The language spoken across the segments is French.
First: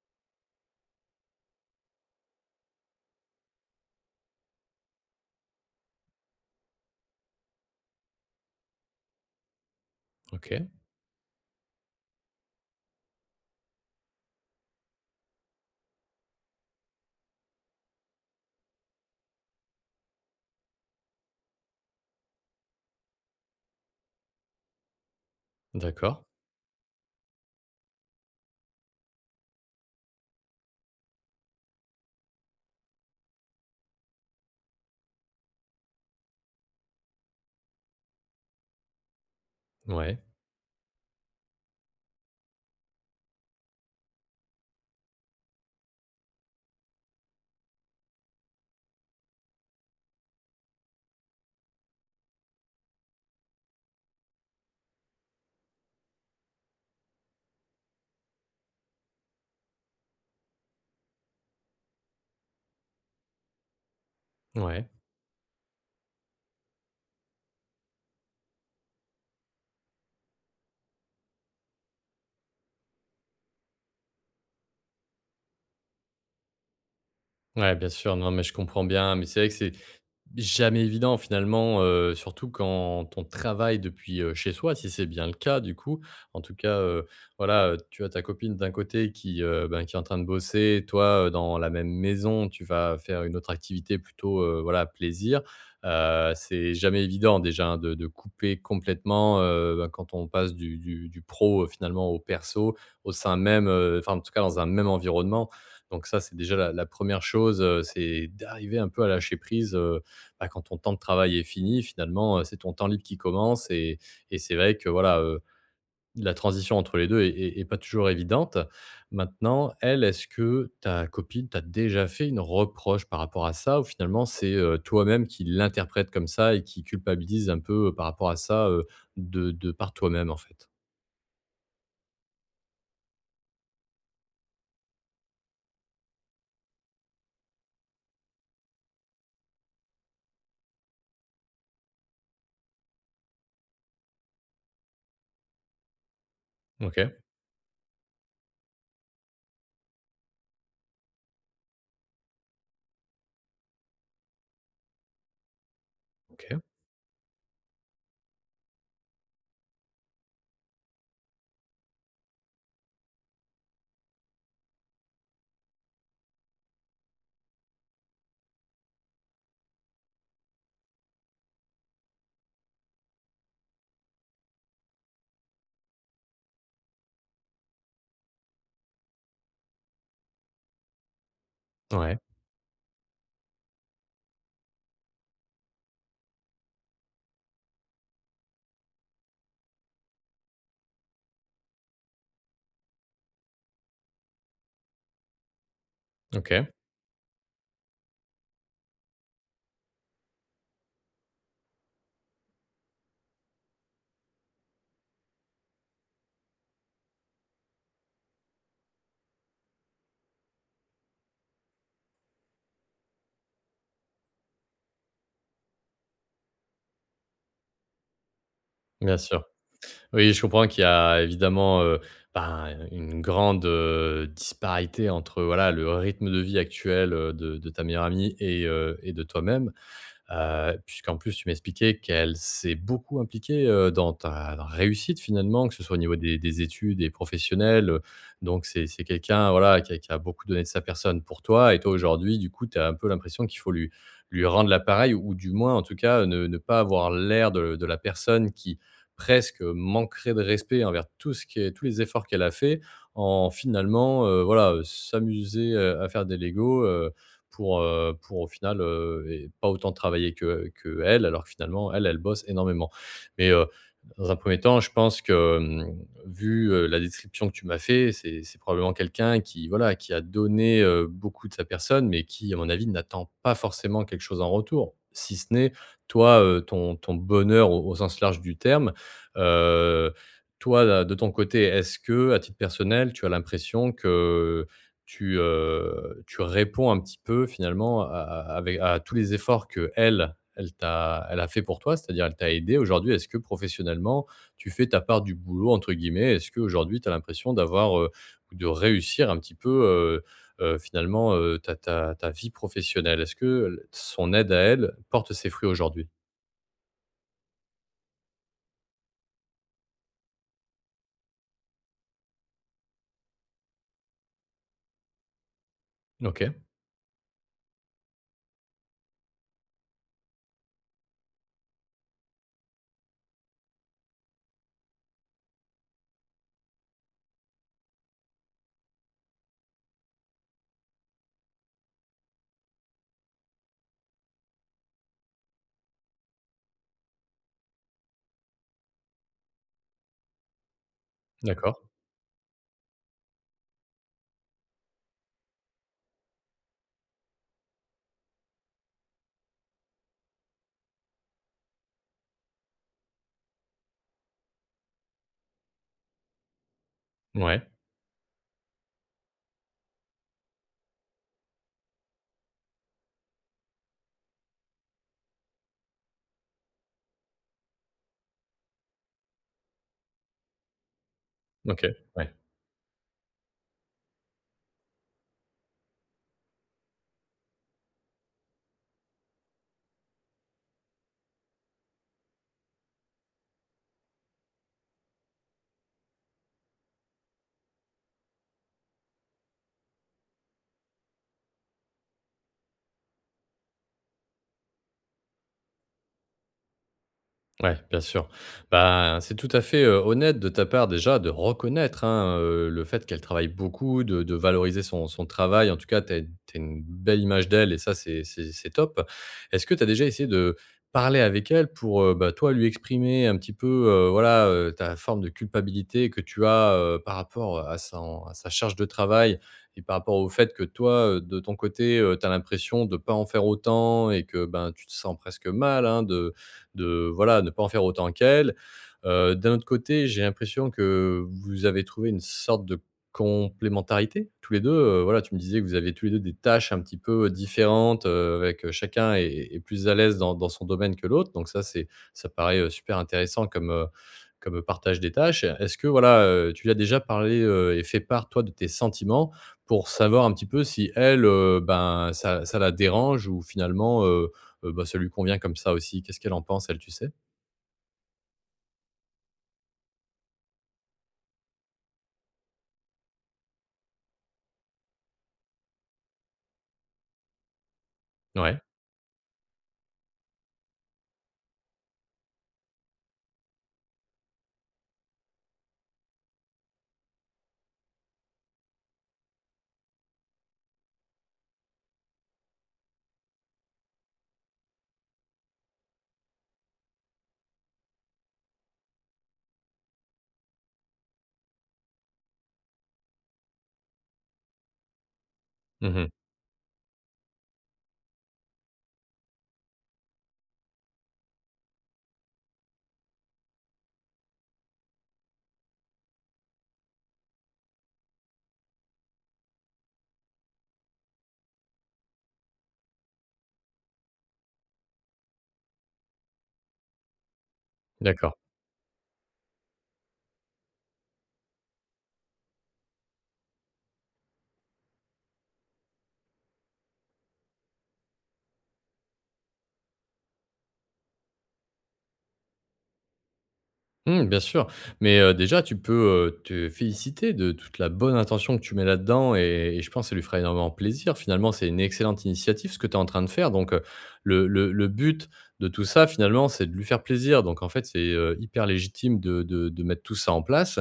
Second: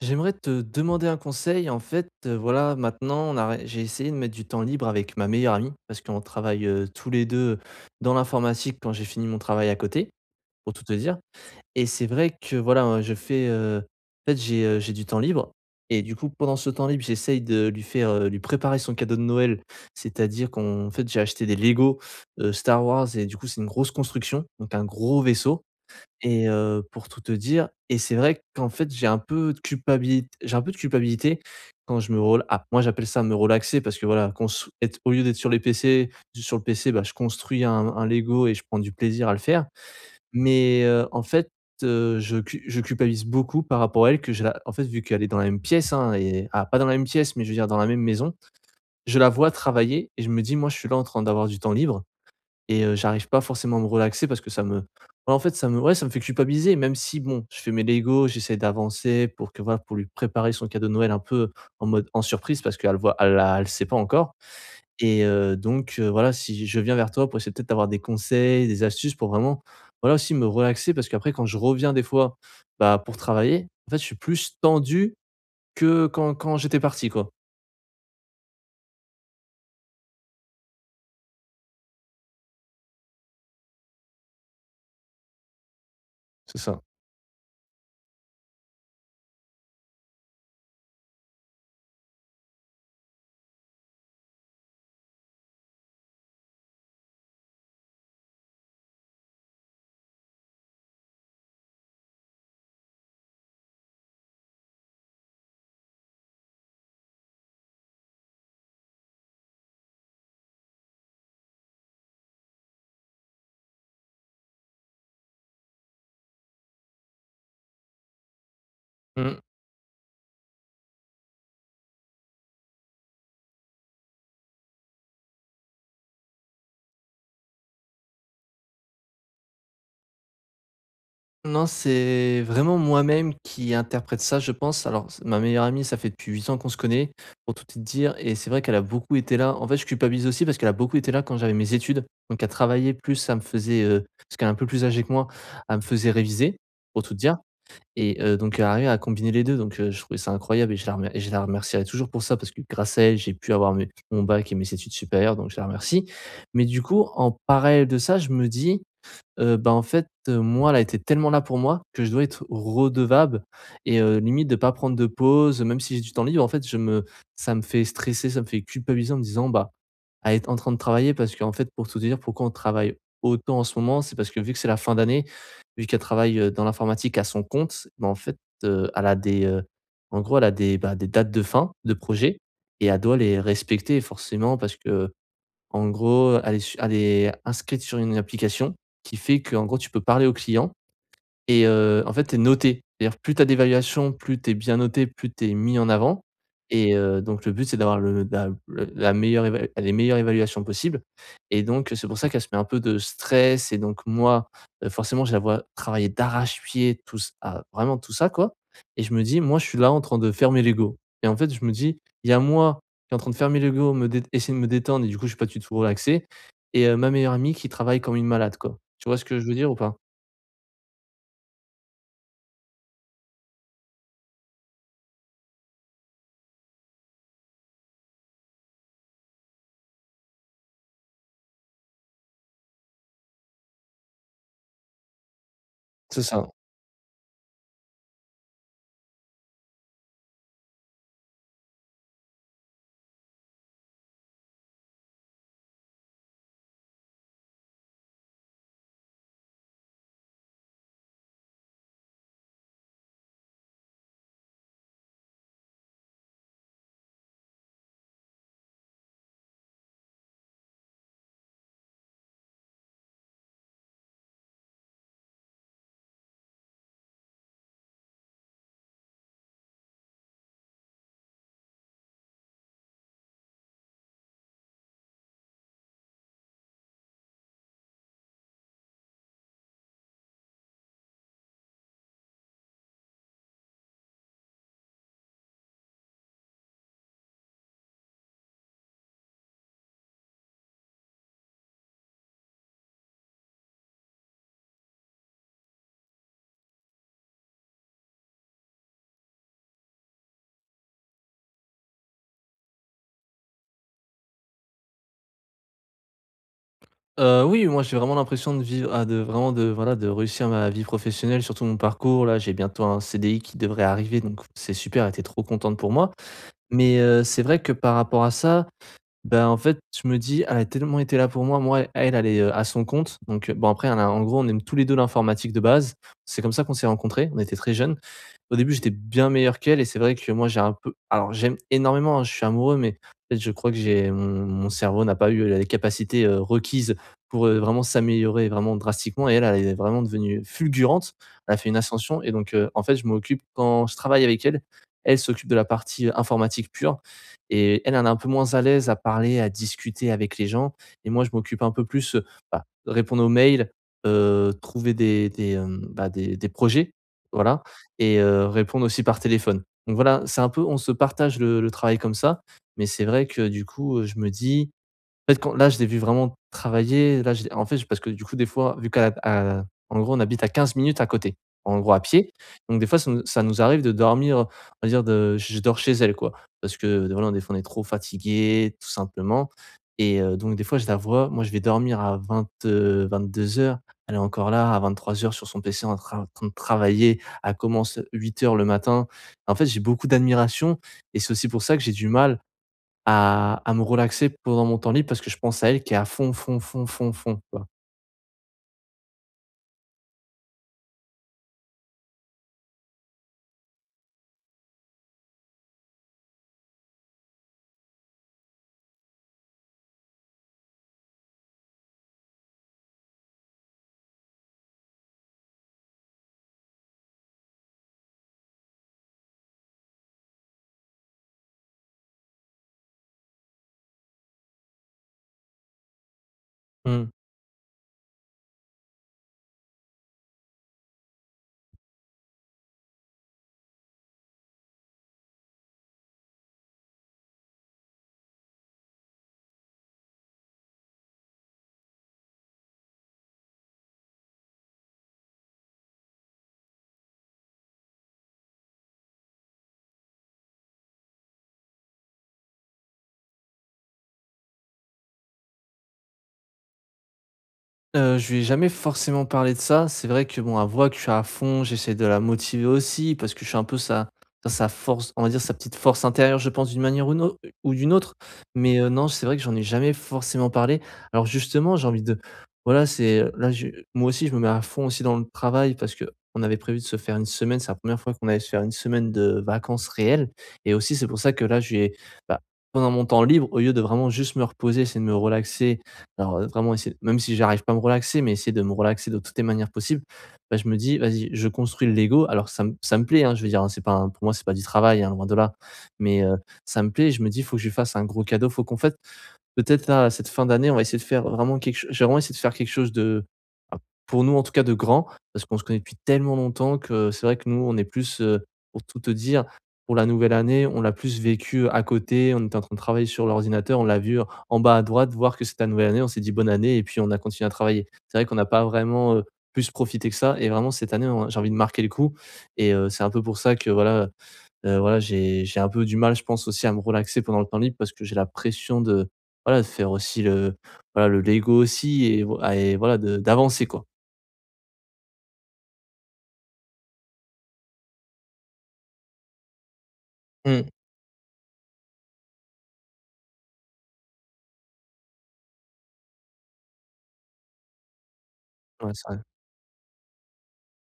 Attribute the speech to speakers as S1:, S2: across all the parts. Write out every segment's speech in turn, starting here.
S1: J'aimerais te demander un conseil. En fait, voilà, maintenant, j'ai essayé de mettre du temps libre avec ma meilleure amie parce qu'on travaille, tous les 2 dans l'informatique quand j'ai fini mon travail à côté,
S2: OK,
S1: pour tout te dire. Et c'est vrai que, voilà, en fait, j'ai du temps libre et du coup, pendant ce temps libre, j'essaye de lui préparer son cadeau de Noël. C'est-à-dire qu'en fait, j'ai acheté des Lego, Star Wars, et du coup, c'est une grosse construction, donc un gros vaisseau.
S2: d'accord.
S1: Et pour tout te dire, et c'est vrai qu'en fait, j'ai un peu de culpabilité. J'ai un peu de culpabilité quand je me rela ah, moi, j'appelle ça me relaxer parce que voilà, cons être au lieu d'être sur le PC, bah, je construis un Lego et je prends du plaisir à le faire.
S2: Ouais,
S1: Mais en fait, je culpabilise beaucoup par rapport à elle, que je la en fait, vu qu'elle est dans la même pièce, hein, et ah, pas dans la même pièce, mais je veux dire dans la même maison, je la vois travailler et je me dis: «Moi, je suis là en train d'avoir du temps libre». Et j'arrive pas forcément à me relaxer parce que ça me voilà, en fait, ça me ouais, ça me fait culpabiliser, même si bon, je fais mes Lego, j'essaie d'avancer pour que voilà, pour lui préparer son cadeau de Noël un peu en mode en surprise, parce qu'elle voit elle l'a elle sait pas encore.
S2: ouais.
S1: Et voilà, si je viens vers toi pour essayer peut-être d'avoir des conseils, des astuces pour vraiment, voilà, aussi me relaxer, parce qu'après quand je reviens des fois, bah, pour travailler, en fait, je suis plus tendu que quand j'étais parti, quoi.
S2: Ouais, bien sûr, non, mais je comprends bien, mais c'est vrai que c'est jamais évident finalement, surtout quand on travaille depuis chez soi, si c'est bien le cas du coup. En tout
S1: C'est
S2: cas,
S1: ça.
S2: voilà, tu as ta copine d'un côté qui, ben, qui est en train de bosser, toi, dans la même maison, tu vas faire une autre activité plutôt, voilà, plaisir. C'est jamais évident déjà, hein, de couper complètement, ben, quand on passe du pro, finalement au perso, au sein même, enfin en tout cas dans un même environnement. Donc ça, c'est déjà la 1re chose, c'est d'arriver un peu à lâcher prise, bah, quand ton temps de travail est fini, finalement, c'est ton temps libre qui commence et c'est vrai que voilà, la transition entre les 2 est pas toujours évidente.
S1: Mmh.
S2: Maintenant, elle, est-ce que ta copine t'a déjà fait une reproche par rapport à ça ou finalement c'est, toi-même qui l'interprète comme ça et qui culpabilise un peu, par rapport à ça, de par toi-même, en fait?
S1: Non, c'est vraiment moi-même qui interprète ça, je pense. Alors, c'est ma meilleure amie, ça fait depuis 8 ans qu'on se connaît, pour tout te dire, et c'est vrai qu'elle a beaucoup été là. En fait, je culpabilise aussi parce qu'elle a beaucoup été là quand j'avais mes études. Donc, à travailler plus, parce qu'elle est un peu plus âgée que moi, elle me faisait réviser,
S2: OK,
S1: pour tout te dire. Et donc, elle arrivait à combiner les deux. Donc, je trouvais ça incroyable et et je la remercierai toujours pour ça, parce que grâce à elle, j'ai pu avoir mon bac et mes études supérieures. Donc, je la remercie.
S2: OK.
S1: Mais du coup, en parallèle de ça, je me dis, bah, en fait, moi, elle a été tellement là pour moi que je dois être redevable et limite de pas prendre de pause, même si j'ai du temps libre. En fait, je me ça me fait stresser, ça me fait culpabiliser en me disant: «Bah, à être en train de travailler». Parce qu'en fait, pour tout te dire, pourquoi on travaille autant en ce moment, c'est parce que vu que c'est la fin d'année, vu qu'elle travaille, dans l'informatique à son compte, bah, en fait, elle a des, en gros, elle a des, bah, des dates de fin de
S2: Ouais,
S1: projet, et elle doit les respecter forcément, parce que, en gros, elle est inscrite sur une application qui fait que, en gros, tu peux parler au client. Et en fait, tu es noté. C'est-à-dire, plus tu as d'évaluation, plus tu es bien noté, plus tu es mis en avant.
S2: OK,
S1: Et donc le but, c'est d'avoir le la meilleure évalu les meilleures évaluations possibles, et donc c'est pour ça qu'elle se met un peu de stress. Et donc moi, forcément, je la vois travailler d'arrache-pied, vraiment tout ça, quoi. Et je me dis: «Moi, je suis là en train de faire mes Legos». Et en fait, je me dis: «Il y a moi qui est en train de faire mes Legos, me dét essayer de me détendre, et du coup, je suis pas du tout relaxé, et ma meilleure amie qui travaille comme une malade», quoi. Tu vois
S2: bien
S1: ce que
S2: sûr.
S1: je veux dire ou pas?
S2: Oui, je comprends qu'il y a évidemment, ben, une grande, disparité entre, voilà, le rythme de vie actuel, de ta meilleure amie et de toi-même. Puisqu'en plus tu m'expliquais qu'elle s'est beaucoup impliquée, dans ta réussite finalement, que ce soit au niveau
S1: C'est
S2: des
S1: ça.
S2: des études et professionnelles, donc c'est quelqu'un voilà qui a beaucoup donné de sa personne pour toi et toi aujourd'hui du coup tu as un peu l'impression qu'il faut lui rendre la pareille ou du moins en tout cas ne pas avoir l'air de la personne qui presque manquerait de respect envers tout ce qui est tous les efforts qu'elle a fait en finalement, voilà, s'amuser, à faire des Lego, pour au final, et pas autant travailler que qu'elle, alors que finalement elle, elle bosse énormément. Mais, dans un premier temps, je pense que, vu, la description que tu m'as fait, c'est probablement quelqu'un qui, voilà, qui a donné, beaucoup de sa personne, mais qui, à mon avis, n'attend pas forcément quelque chose en retour. Si ce n'est toi, ton ton bonheur au au sens large du terme. Heu, Toi, de ton côté, est-ce que, à titre personnel, tu as l'impression que tu, tu réponds un petit peu finalement à avec à tous les efforts que elle t'a elle a fait pour toi, c'est-à-dire elle t'a aidé. Aujourd'hui, est-ce que professionnellement, tu fais ta part «du boulot» entre guillemets? Est-ce qu'aujourd'hui, tu as l'impression d'avoir, ou de réussir un petit peu, finalement, ta vie professionnelle? Est-ce que son aide à elle porte ses fruits aujourd'hui?
S1: Oui, moi, j'ai vraiment l'impression de vivre ah, de vraiment de voilà, de réussir ma vie professionnelle, surtout mon parcours. Là, j'ai bientôt un CDI qui devrait arriver, donc c'est super, elle était trop contente pour moi.
S2: OK,
S1: Mais, c'est vrai que par rapport à ça, ben en fait, je me dis: «Elle a tellement été là pour moi». Moi, elle, elle est, à son compte, donc, bon, après, elle a en gros, on aime tous les 2 l'informatique de base. C'est comme ça qu'on s'est rencontrés, on était très jeunes. Au début, j'étais bien meilleur qu'elle, et c'est vrai que moi, j'ai un peu alors, j'aime énormément, hein, je suis amoureux, mais peut-être, je crois que j'ai mon mon cerveau n'a pas eu les capacités, requises pour, vraiment s'améliorer vraiment drastiquement, et elle, elle est vraiment devenue fulgurante. Elle a fait
S2: d'accord.
S1: une ascension. Et donc en fait, je m'occupe quand je travaille avec elle, elle s'occupe de la partie, informatique pure, et elle, elle est un peu moins à l'aise à parler, à discuter avec les gens, et moi, je m'occupe un peu plus, bah, de répondre aux mails, trouver bah, des projets, voilà,
S2: Ouais,
S1: et répondre aussi par téléphone. Donc voilà, c'est un peu on se partage le travail comme ça, mais c'est vrai que du coup, je me dis en fait, quand là, je l'ai vu vraiment travailler. Là, je l'ai en fait, je- parce que du coup, des fois, à, en gros, on habite à 15 minutes à côté, en
S2: OK,
S1: gros à pied.
S2: ouais.
S1: Donc des fois, ça nous arrive de dormir, on va dire de je dors chez elle, quoi. Parce que voilà, des fois, on est trop fatigués, tout simplement. Et donc des fois, je la vois, moi, je vais dormir à 20 heures. Elle est encore là à 23 heures sur son PC en train de travailler. Elle commence 8 heures le matin. En fait, j'ai beaucoup d'admiration, et c'est aussi pour ça que j'ai du mal à me relaxer pendant mon temps libre, parce que je pense à elle qui est à fond, fond, fond, fond, fond, quoi.
S2: Ouais, bien sûr. Bah, c'est tout à fait, honnête de ta part déjà de reconnaître, hein, le fait qu'elle travaille beaucoup, de valoriser son travail. En tout cas, tu as une belle image d'elle et ça, c'est top. Est-ce que tu as déjà essayé de parler avec elle pour, bah, toi, lui exprimer un petit peu, voilà, ta forme de culpabilité que tu as, par rapport à son à sa charge de travail et par rapport au fait que toi, de ton côté, tu as l'impression de ne pas en faire autant et que, ben, tu te sens presque mal, hein, de
S1: Mmh.
S2: voilà, ne pas en faire autant qu'elle. D'un autre côté, j'ai l'impression que vous avez trouvé une sorte de complémentarité tous les 2 voilà, tu me disais que vous aviez tous les 2 des tâches un petit peu différentes, avec, chacun est plus à l'aise dans son domaine que l'autre, donc ça c'est ça paraît, super intéressant comme, comme, partage des tâches. Est-ce que voilà, tu lui as déjà parlé, et fait part toi de tes sentiments pour savoir un petit peu si elle, ben ça la dérange ou finalement, heu, bah, ça lui convient comme ça aussi. Qu'est-ce qu'elle en pense elle, tu sais?
S1: Je lui ai jamais forcément parlé de ça. C'est vrai que bon, elle voit que je suis à fond, j'essaie de la motiver aussi, parce que je suis un peu sa force, on va dire sa petite force intérieure, je pense, d'une manière ou d'une autre.
S2: Ouais.
S1: Mais, non, c'est vrai que j'en ai jamais forcément parlé. Alors justement, j'ai envie de voilà, c'est, là, je moi aussi, je me mets à fond aussi dans le travail, parce que on avait prévu de se faire une semaine. C'est la première fois qu'on allait se faire une semaine de vacances réelles, et aussi c'est pour ça que là, bah, pendant mon temps libre, au lieu de vraiment juste me reposer, essayer de me relaxer. Alors, vraiment essayer, même si j'arrive pas à me relaxer, mais essayer de me relaxer de toutes les manières possibles. Bah, je me dis: «Vas-y, je construis le Lego». Alors ça me plaît, hein, je veux dire, hein, c'est pas un pour moi, c'est pas du travail, hein, loin de là.
S2: Mmh.
S1: Mais ça me plaît, je me dis: «Faut que je lui fasse un gros cadeau, faut qu'on fasse. Peut-être là, à cette fin d'année, on va essayer de faire vraiment quelque chose. J'ai vraiment essayé de faire quelque chose de, bah, pour nous en tout cas de grand, parce qu'on se connaît depuis tellement longtemps que c'est vrai que nous, on est plus, pour tout te dire, pour la nouvelle année, on l'a plus vécu à côté, on était en train de travailler sur l'ordinateur, on l'a vu en bas à droite voir que c'était la nouvelle année, on s'est dit: «Bonne année», et puis on a continué à travailler. C'est vrai qu'on
S2: D'accord.
S1: n'a pas vraiment, plus profité que ça, et vraiment cette année, on j'ai envie de marquer le coup. Et c'est un peu pour ça que voilà, voilà, j'ai un peu du mal, je pense aussi à me relaxer pendant le temps libre, parce que j'ai la pression de, voilà, de faire aussi le l'ego aussi, et voilà, de d'avancer quoi.
S2: Mmh, bien sûr, mais déjà tu peux, te féliciter de toute la bonne intention que tu mets là-dedans et je pense que ça lui fera
S1: Mmh.
S2: énormément plaisir. Finalement, c'est une excellente initiative ce que tu es en train de faire donc le but de tout ça finalement, c'est de lui faire plaisir donc en fait, c'est, hyper
S1: Ouais, c'est
S2: légitime
S1: vrai.
S2: de de mettre tout ça en place.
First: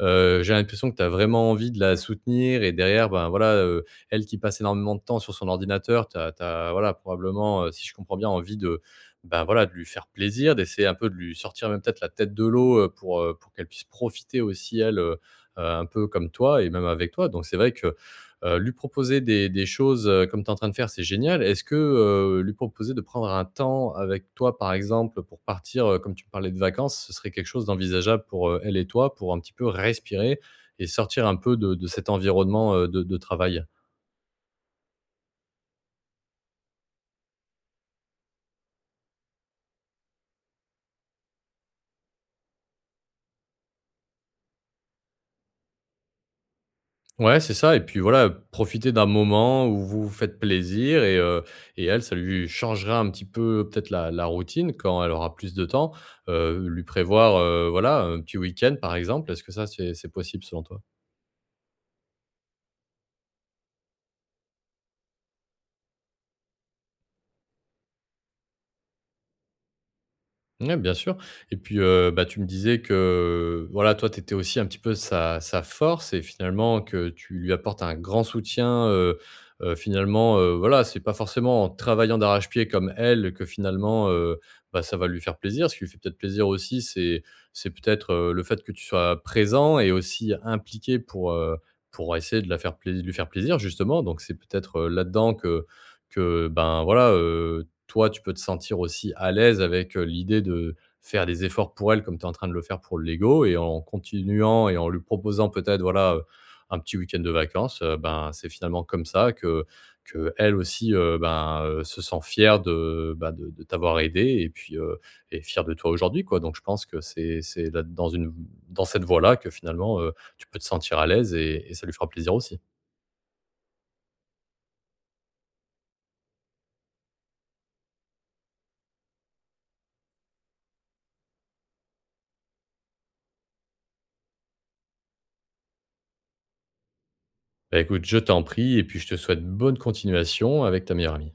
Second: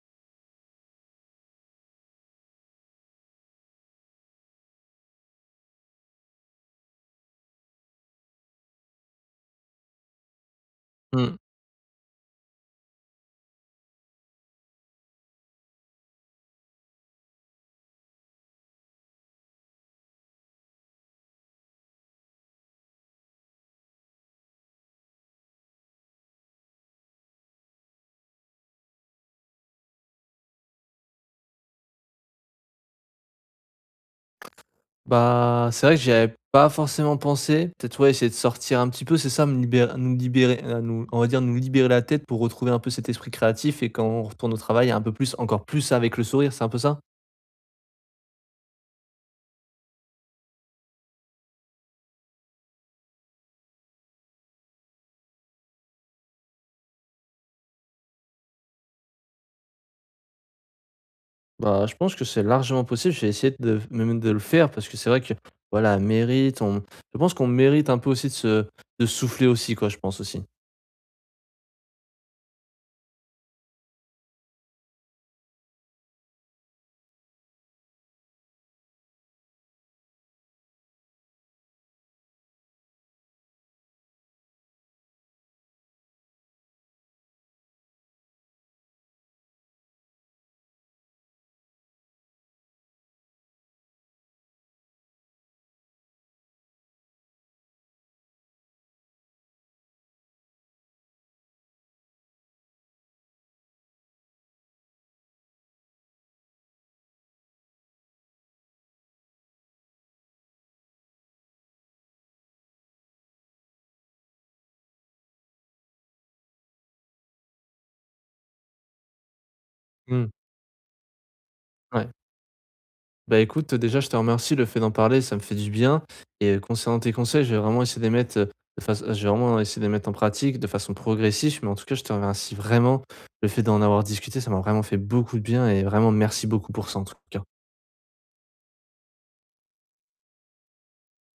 S2: J'ai l'impression que tu as vraiment envie de la soutenir et derrière, ben, voilà, elle qui passe énormément de temps sur son ordinateur, tu as voilà probablement, si je comprends bien, envie de ben voilà, de lui faire plaisir, d'essayer un peu de lui
S1: Mmh.
S2: sortir même peut-être la tête de l'eau, pour qu'elle puisse profiter aussi elle, un peu comme toi et même avec toi. Donc c'est vrai que, lui proposer des choses, comme tu es en train de faire, c'est génial. Est-ce que, lui proposer de prendre un temps avec toi, par exemple, pour partir, comme tu me parlais de vacances, ce serait quelque chose d'envisageable pour, elle et toi, pour un petit peu respirer et sortir un peu de cet environnement, de travail?
S1: Bah, c'est vrai que j'y avais pas forcément pensé. Peut-être, ouais, essayer de sortir un petit peu, c'est ça, me libérer nous libérer, nous, on va dire nous libérer la tête, pour retrouver un peu cet esprit créatif, et quand on retourne au travail, un peu plus encore plus avec le sourire, c'est un peu ça?
S2: Ouais, c'est ça et puis voilà, profiter d'un moment où vous vous faites plaisir et elle, ça lui changera un petit peu peut-être la routine quand elle aura plus de temps, lui prévoir, voilà, un petit week-end par exemple. Est-ce que ça, c'est possible selon toi?
S1: Bah, je pense que c'est largement possible. J'ai essayé de même de le faire, parce que c'est vrai que voilà, mérite, on je pense qu'on mérite un peu aussi de se de souffler aussi quoi, je pense aussi.
S2: Ouais, bien sûr. Et puis, bah, tu me disais que, voilà, toi, tu étais aussi un petit peu sa force et finalement que tu lui apportes un grand soutien, finalement, voilà, c'est pas forcément en travaillant d'arrache-pied comme elle que finalement, bah, ça va lui faire plaisir. Ce qui lui fait peut-être plaisir aussi, c'est peut-être, le fait que tu sois présent et aussi impliqué pour essayer de la faire plais lui faire plaisir justement. Donc c'est peut-être, là-dedans que, ben, voilà, toi, tu peux te sentir aussi à l'aise avec, l'idée de faire des efforts pour elle comme tu es en train de le faire pour le Lego et en continuant et en lui proposant peut-être, voilà, un petit week-end de vacances, ben, c'est finalement comme ça que elle aussi, ben, se sent fière de, bah, de t'avoir aidé et puis, et fière de toi aujourd'hui, quoi. Donc je pense que c'est là dans une dans cette voie-là que finalement,
S1: Mmh,
S2: tu peux te sentir à l'aise et ça lui fera
S1: ouais.
S2: plaisir aussi.
S1: Bah, écoute, déjà, je te remercie. Le fait d'en parler, ça me fait du bien. Et concernant tes conseils, je vais vraiment essayer de les mettre, de faç je vais vraiment essayer de les mettre en pratique de façon progressive, mais en tout cas, je te remercie vraiment. Le fait d'en avoir discuté, ça m'a vraiment fait beaucoup de bien, et vraiment merci beaucoup pour ça, en tout cas.
S2: Bah, écoute, je t'en prie et puis je te souhaite bonne continuation avec ta meilleure amie.